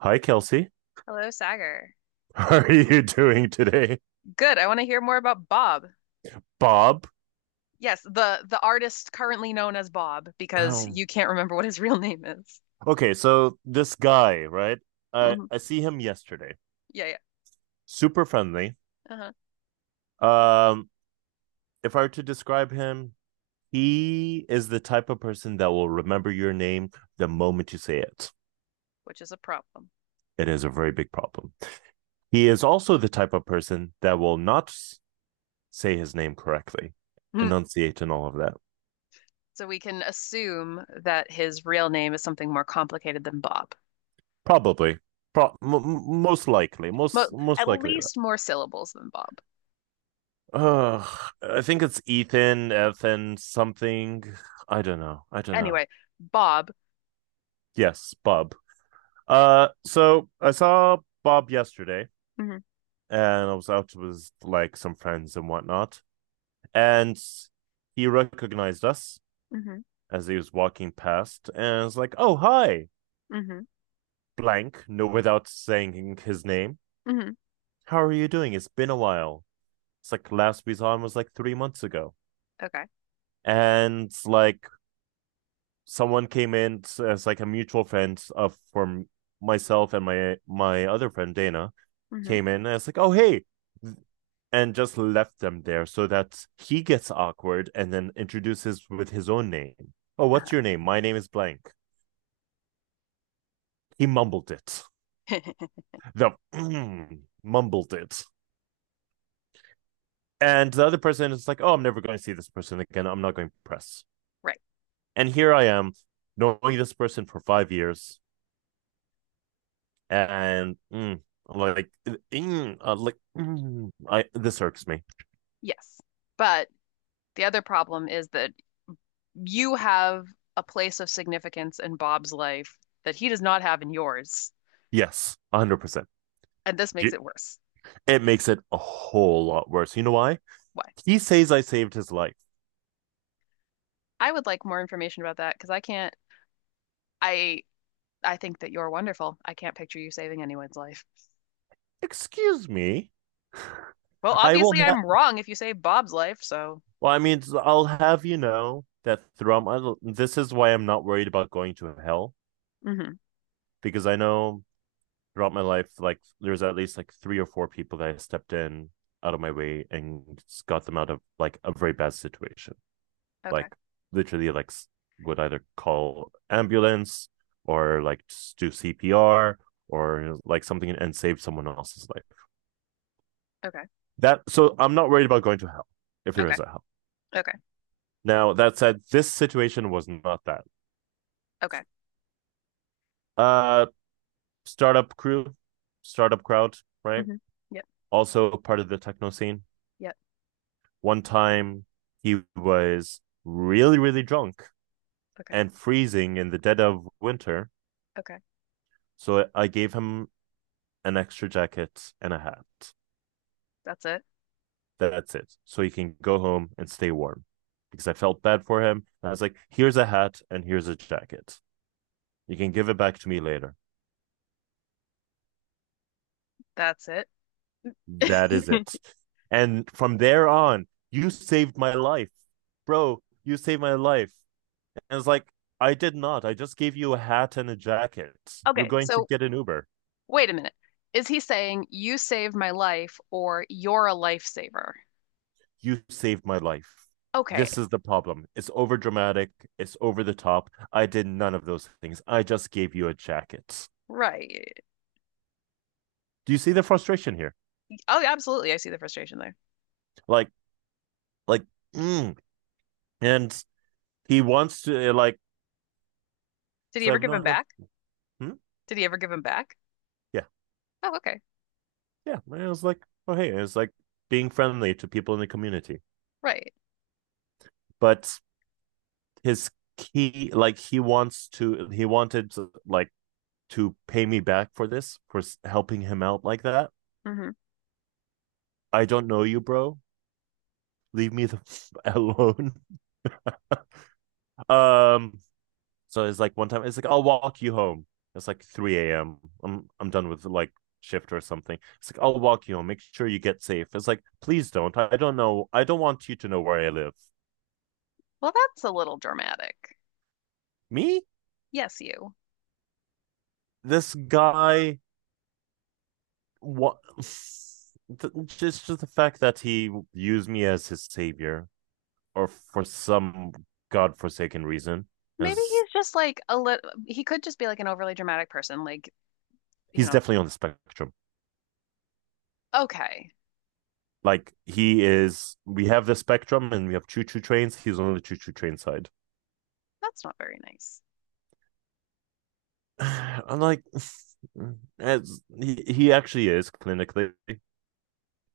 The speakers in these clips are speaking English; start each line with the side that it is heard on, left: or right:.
right: Hi, Kelsey.
left: Hello, Sagar.
right: How are you doing today,
left: Good. I want to hear more about Bob.
right: Bob?
left: Yes, the artist currently known as Bob because
right: Um,
left: you can't remember what his real name is.
right: okay, so this guy, right? I
left: Hmm
right: I see him yesterday.
left: Yeah, yeah.
right: Super friendly.
left: Uh-huh.
right: Um, if I were to describe him, he is the type of person that will remember your name the moment you say it.
left: Which is a problem.
right: It is a very big problem. He is also the type of person that will not say his name correctly,
left: Mhm.
right: enunciate and all of that.
left: So we can assume that his real name is something more complicated than Bob.
right: Probably, Pro- m- most likely,
left: But
right: most
left: at
right: likely that.
left: least more syllables than Bob.
right: Uh, I think it's Ethan, Ethan, something. I don't know. I don't
left: Anyway,
right: know.
left: Bob.
right: Yes, Bob. So I saw Bob yesterday,
left: Hmm
right: and I was out with like some friends and whatnot, and he recognized us
left: hmm
right: as he was walking past, and I was like, "Oh, hi,
left: hmm
right: blank," no, without saying his name.
left: hmm
right: How are you doing? It's been a while. It's like last we saw him was like 3 months ago,
left: Okay.
right: and like someone came in as like a mutual friend of from myself and my other friend Dana
left: hmm
right: came in and it's like, oh hey, and just left them there so that he gets awkward and then introduces with his own name. Oh, what's your name? My name is blank. He mumbled it.
left: Uh-huh.
right: The mumbled it. And the other person is like, oh, I'm never going to see this person again. I'm not going to press.
left: Right.
right: And here I am, knowing this person for 5 years, and like like I this irks me.
left: Yes. But the other problem is that you have a place of significance in Bob's life that he does not have in yours,
right: Yes, 100%.
left: and this makes it worse.
right: It makes it a whole lot worse. You know why?
left: Why?
right: He says I saved his life.
left: I would like more information about that because I can't. I I think that you're wonderful. I can't picture you saving anyone's life.
right: Excuse me.
left: Well,
right: I will.
left: obviously I'm wrong if you save Bob's life, so
right: Well, I mean, I'll have you know that throughout my this is why I'm not worried about going to hell
left: hmm
right: because I know throughout my life, like there's at least like three or four people that I stepped in out of my way and got them out of like a very bad situation.
left: Okay.
right: Like literally like would either call ambulance or like do CPR or like something and save someone else's life.
left: Okay.
right: That so I'm not worried about going to hell if there
left: Okay.
right: is a hell.
left: Okay.
right: Now that said, this situation was not that.
left: Okay.
right: Uh Startup crew, startup crowd, right?
left: hmm Yep.
right: Also part of the techno scene.
left: Yep.
right: One time he was really, really drunk
left: Okay.
right: and freezing in the dead of winter.
left: Okay.
right: So I gave him an extra jacket and a hat.
left: That's it.
right: That's it. So he can go home and stay warm. Because I felt bad for him. I was like, here's a hat and here's a jacket. You can give it back to me later.
left: That's it.
right: That is it. And from there on, you saved my life. Bro, you saved my life. And it's like, I did not. I just gave you a hat and a jacket. You're
left: Okay,
right: going to
left: so
right: get an Uber.
left: wait a minute. Is he saying you saved my life or you're a lifesaver?
right: You saved my life.
left: Okay,
right: This is the problem. It's over dramatic. It's over the top. I did none of those things. I just gave you a jacket.
left: right.
right: Do you see the frustration here?
left: Oh, yeah, absolutely. I see the frustration there.
right: Like like mm. and He wants to like
left: Did he
right: so
left: ever
right: I've
left: give him
right: known him.
left: back?
right: Hmm?
left: Did he ever give him back?
right: Yeah,
left: Oh, okay,
right: yeah. And it was like, oh hey, it was like being friendly to people in the community.
left: right.
right: But his key, like he wants to, he wanted like to pay me back for this for helping him out like that.
left: hmm
right: I don't know you, bro. Leave me the alone. Um, So it's like one time it's like I'll walk you home. It's like 3 a.m. I'm done with like shift or something. It's like I'll walk you home. Make sure you get safe. It's like please don't. I don't know. I don't want you to know where I live.
left: Well, that's a little dramatic.
right: Me?
left: Yes, you.
right: This guy what just the fact that he used me as his savior or for some godforsaken reason
left: Maybe
right: is
left: he's just like a little, he could just be like an overly dramatic person. Like, you
right: he's
left: know,
right: definitely on the spectrum.
left: okay,
right: Like he is we have the spectrum and we have choo choo trains, he's on the choo choo train side.
left: that's not very nice.
right: I'm like, as he actually is clinically,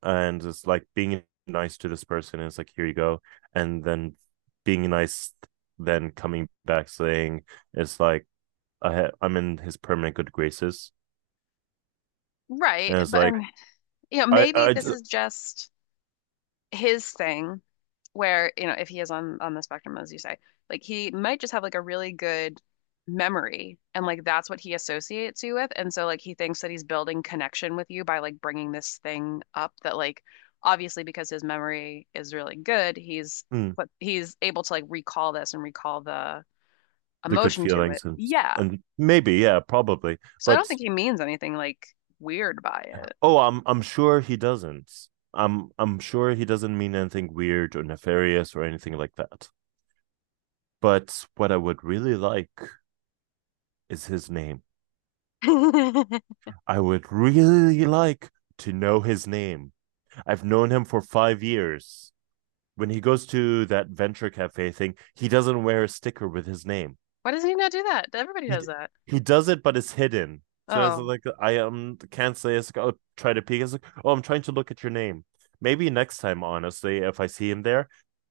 right: and it's like being nice to this person is like here you go, and then being nice, then coming back saying it's like I'm in his permanent good graces,
left: Right.
right: and it's
left: But,
right: like
left: and, you know,
right: I
left: maybe
right: I
left: this is just. His thing where, you know, if he is on the spectrum, as you say, like he might just have like a really good memory and like that's what he associates you with. And so like he thinks that he's building connection with you by like bringing this thing up that like obviously because his memory is really good, he's
right: mm,
left: but he's able to like recall this and recall the
right: the good
left: emotion to it.
right: feelings
left: Yeah.
right: and maybe yeah probably,
left: So I don't
right: but
left: think he means anything like weird by it.
right: oh I'm sure he doesn't. I'm sure he doesn't mean anything weird or nefarious or anything like that. But what I would really like is his name. I would really like to know his name. I've known him for 5 years. When he goes to that venture cafe thing, he doesn't wear a sticker with his name.
left: Why does he not do that? Everybody
right: He
left: does
right: d-
left: that.
right: he does it, but it's hidden. So it's
left: Oh.
right: like I can't say it's like oh try to peek. It's like oh I'm trying to look at your name. Maybe next time, honestly, if I see him there,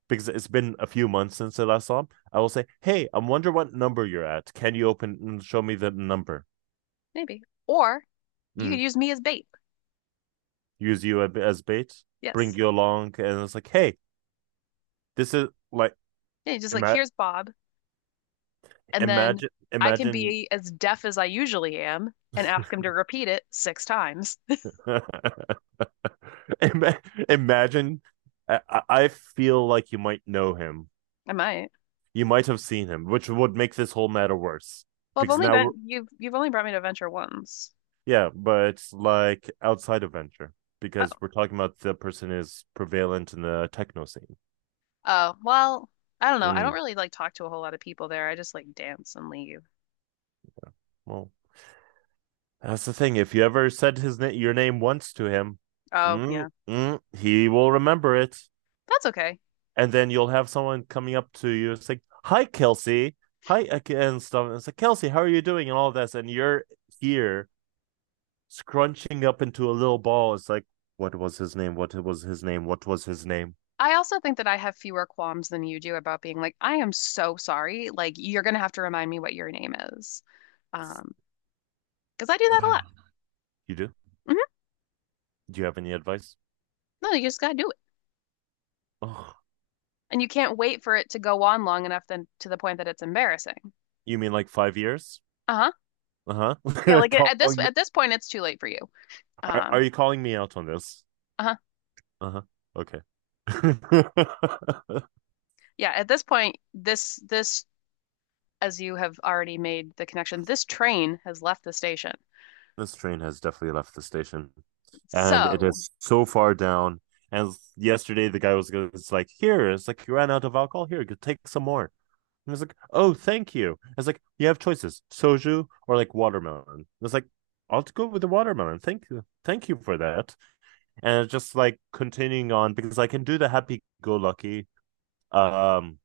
right: because it's been a few months since I last saw him, I will say, hey, I'm wondering what number you're at. Can you open and show me the number?
left: Maybe. Or you could
right: Mm,
left: use me as bait.
right: use you as bait, bring
left: Yes.
right: you along, and it's like, hey, this is like
left: Yeah, just like
right: ima-
left: here's Bob, and then
right: imagine
left: I can
right: imagine
left: be as deaf as I usually am and ask him to repeat it six times.
right: Ima- imagine. I feel like you might know him.
left: I might.
right: You might have seen him, which would make this whole matter worse
left: Well, I've
right: because
left: only
right: now we're
left: been you've only brought me to Venture once.
right: yeah, but it's like outside of venture
left: Oh.
right: because we're talking about the person is prevalent in the techno scene.
left: Oh, well, I don't know. I don't
right: Mm,
left: really like talk to a whole lot of people there. I just like dance and leave.
right: well, that's the thing. If you ever said your name once to him,
left: Oh, yeah.
right: he will remember it.
left: That's okay.
right: And then you'll have someone coming up to you and say, "Hi, Kelsey. Hi," and stuff. And it's like, "Kelsey, how are you doing?" And all this, and you're here scrunching up into a little ball. It's like, what was his name? What was his name? What was his name?
left: I also think that I have fewer qualms than you do about being like, I am so sorry. Like, you're gonna have to remind me what your name is. Um, because I do that a lot.
right: You do? Do you have any advice?
left: No, you just gotta do it.
right: Oh,
left: And you can't wait for it to go on long enough then to the point that it's embarrassing.
right: you mean like 5 years?
left: Uh-huh.
right: Uh
left: Yeah,
right: huh.
left: like at this
right: calling me?
left: at this point it's too late for you.
right: Are,
left: Um,
right: are you calling me out on this?
left: uh-huh.
right: Uh huh. Okay.
left: Yeah, at this point this as you have already made the connection, this train has left the station.
right: This train has definitely left the station, and it
left: So,
right: is so far down. And yesterday, the guy was going like, "Here," it's like you ran out of alcohol. Here, go take some more. And I was like, "Oh, thank you." It's like you have choices: soju or like watermelon. I was like I'll go with the watermelon. Thank you for that. And it's just like continuing on because I can do the happy-go-lucky, um,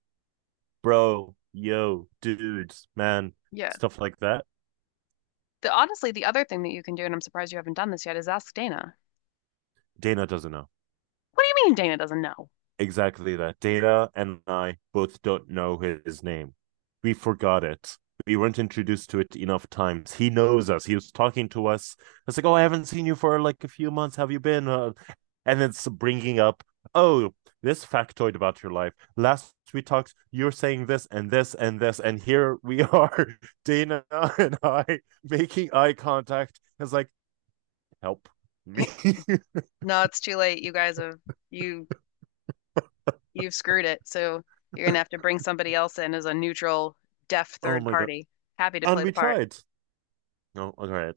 right: bro, yo, dudes, man,
left: yeah.
right: stuff like that.
left: The Honestly the other thing that you can do and I'm surprised you haven't done this yet is ask Dana.
right: Dana doesn't know.
left: What do you mean Dana doesn't know?
right: Exactly that. Data and I both don't know his name. We forgot it. We weren't introduced to it enough times. He knows us. He was talking to us. It's like, oh, I haven't seen you for like a few months. Have you been? And it's bringing up, oh, this factoid about your life. Last we talked, you're saying this and this and this, and here we are, Dana and I making eye contact. It's like, help me.
left: No, it's too late. You guys have you you've screwed it. So you're gonna have to bring somebody else in as a neutral, deaf
right: Oh
left: third
right: my god.
left: party. Happy to
right: And
left: play the
right: we
left: part.
right: tried. Oh, all right.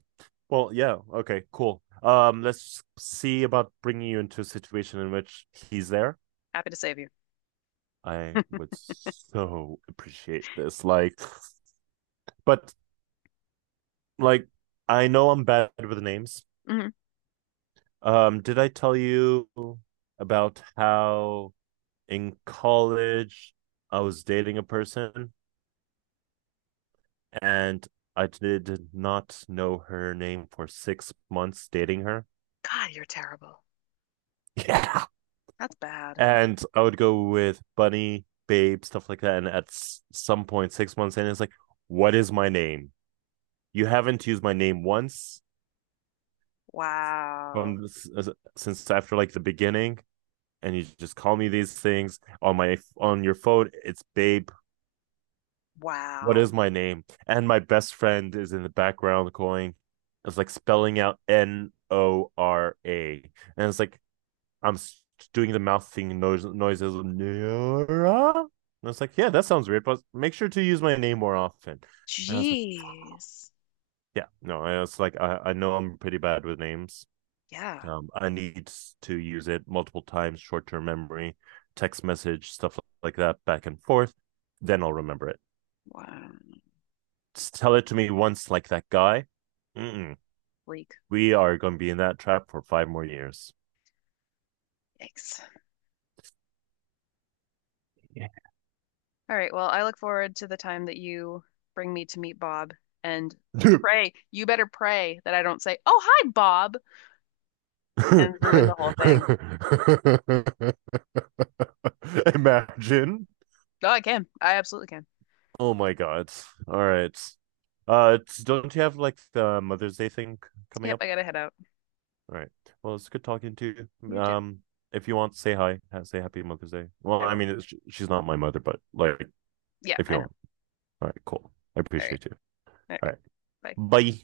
right: Well, yeah. Okay, cool. Let's see about bringing you into a situation in which he's there.
left: Happy to save you.
right: I would so appreciate this. Like, but like, I know I'm bad with names.
left: Hmm
right: Did I tell you about how in college I was dating a person and I did not know her name for 6 months dating her?
left: God, you're terrible.
right: Yeah.
left: That's bad.
right: And I would go with Bunny, Babe, stuff like that. And at some point, 6 months in, it's like, what is my name? You haven't used my name once
left: Wow.
right: from this, since after like the beginning, and you just call me these things on my on your phone. It's Babe. What is
left: Wow.
right: my name? And my best friend is in the background going, it's like spelling out Nora, and it's like I'm doing the mouth thing noise noises. Nora? And I was like, yeah, that sounds weird, but make sure to use my name more often. And I was like,
left: Jeez.
right: yeah, no, I was like, I know I'm pretty bad with names.
left: Yeah.
right: I need to use it multiple times, short term memory, text message, stuff like that, back and forth. Then I'll remember it.
left: Wow.
right: Just tell it to me once, like that guy. Mm-mm.
left: Bleak.
right: We are going to be in that trap for 5 more years.
left: Yikes.
right: Yeah.
left: All right. Well, I look forward to the time that you bring me to meet Bob and pray. You better pray that I don't say, "Oh, hi, Bob," and ruin the whole thing.
right: Imagine.
left: Oh, I can. I absolutely can.
right: Oh my God. All right. It's- don't you have like the Mother's Day thing coming
left: Yep,
right: up?
left: I gotta head out.
right: All right. Well, it's good talking to you.
left: You too.
right: Um, if you want, say hi. Say happy Mother's Day. Well,
left: I
right: I
left: will.
right: mean, it's, she's not my mother, but like,
left: Yeah,
right: if
left: I
right: you
left: know.
right: want. All right, cool. I
left: All right.
right: appreciate you.
left: All
right: All
left: right.
right: right.
left: Bye.
right: Bye.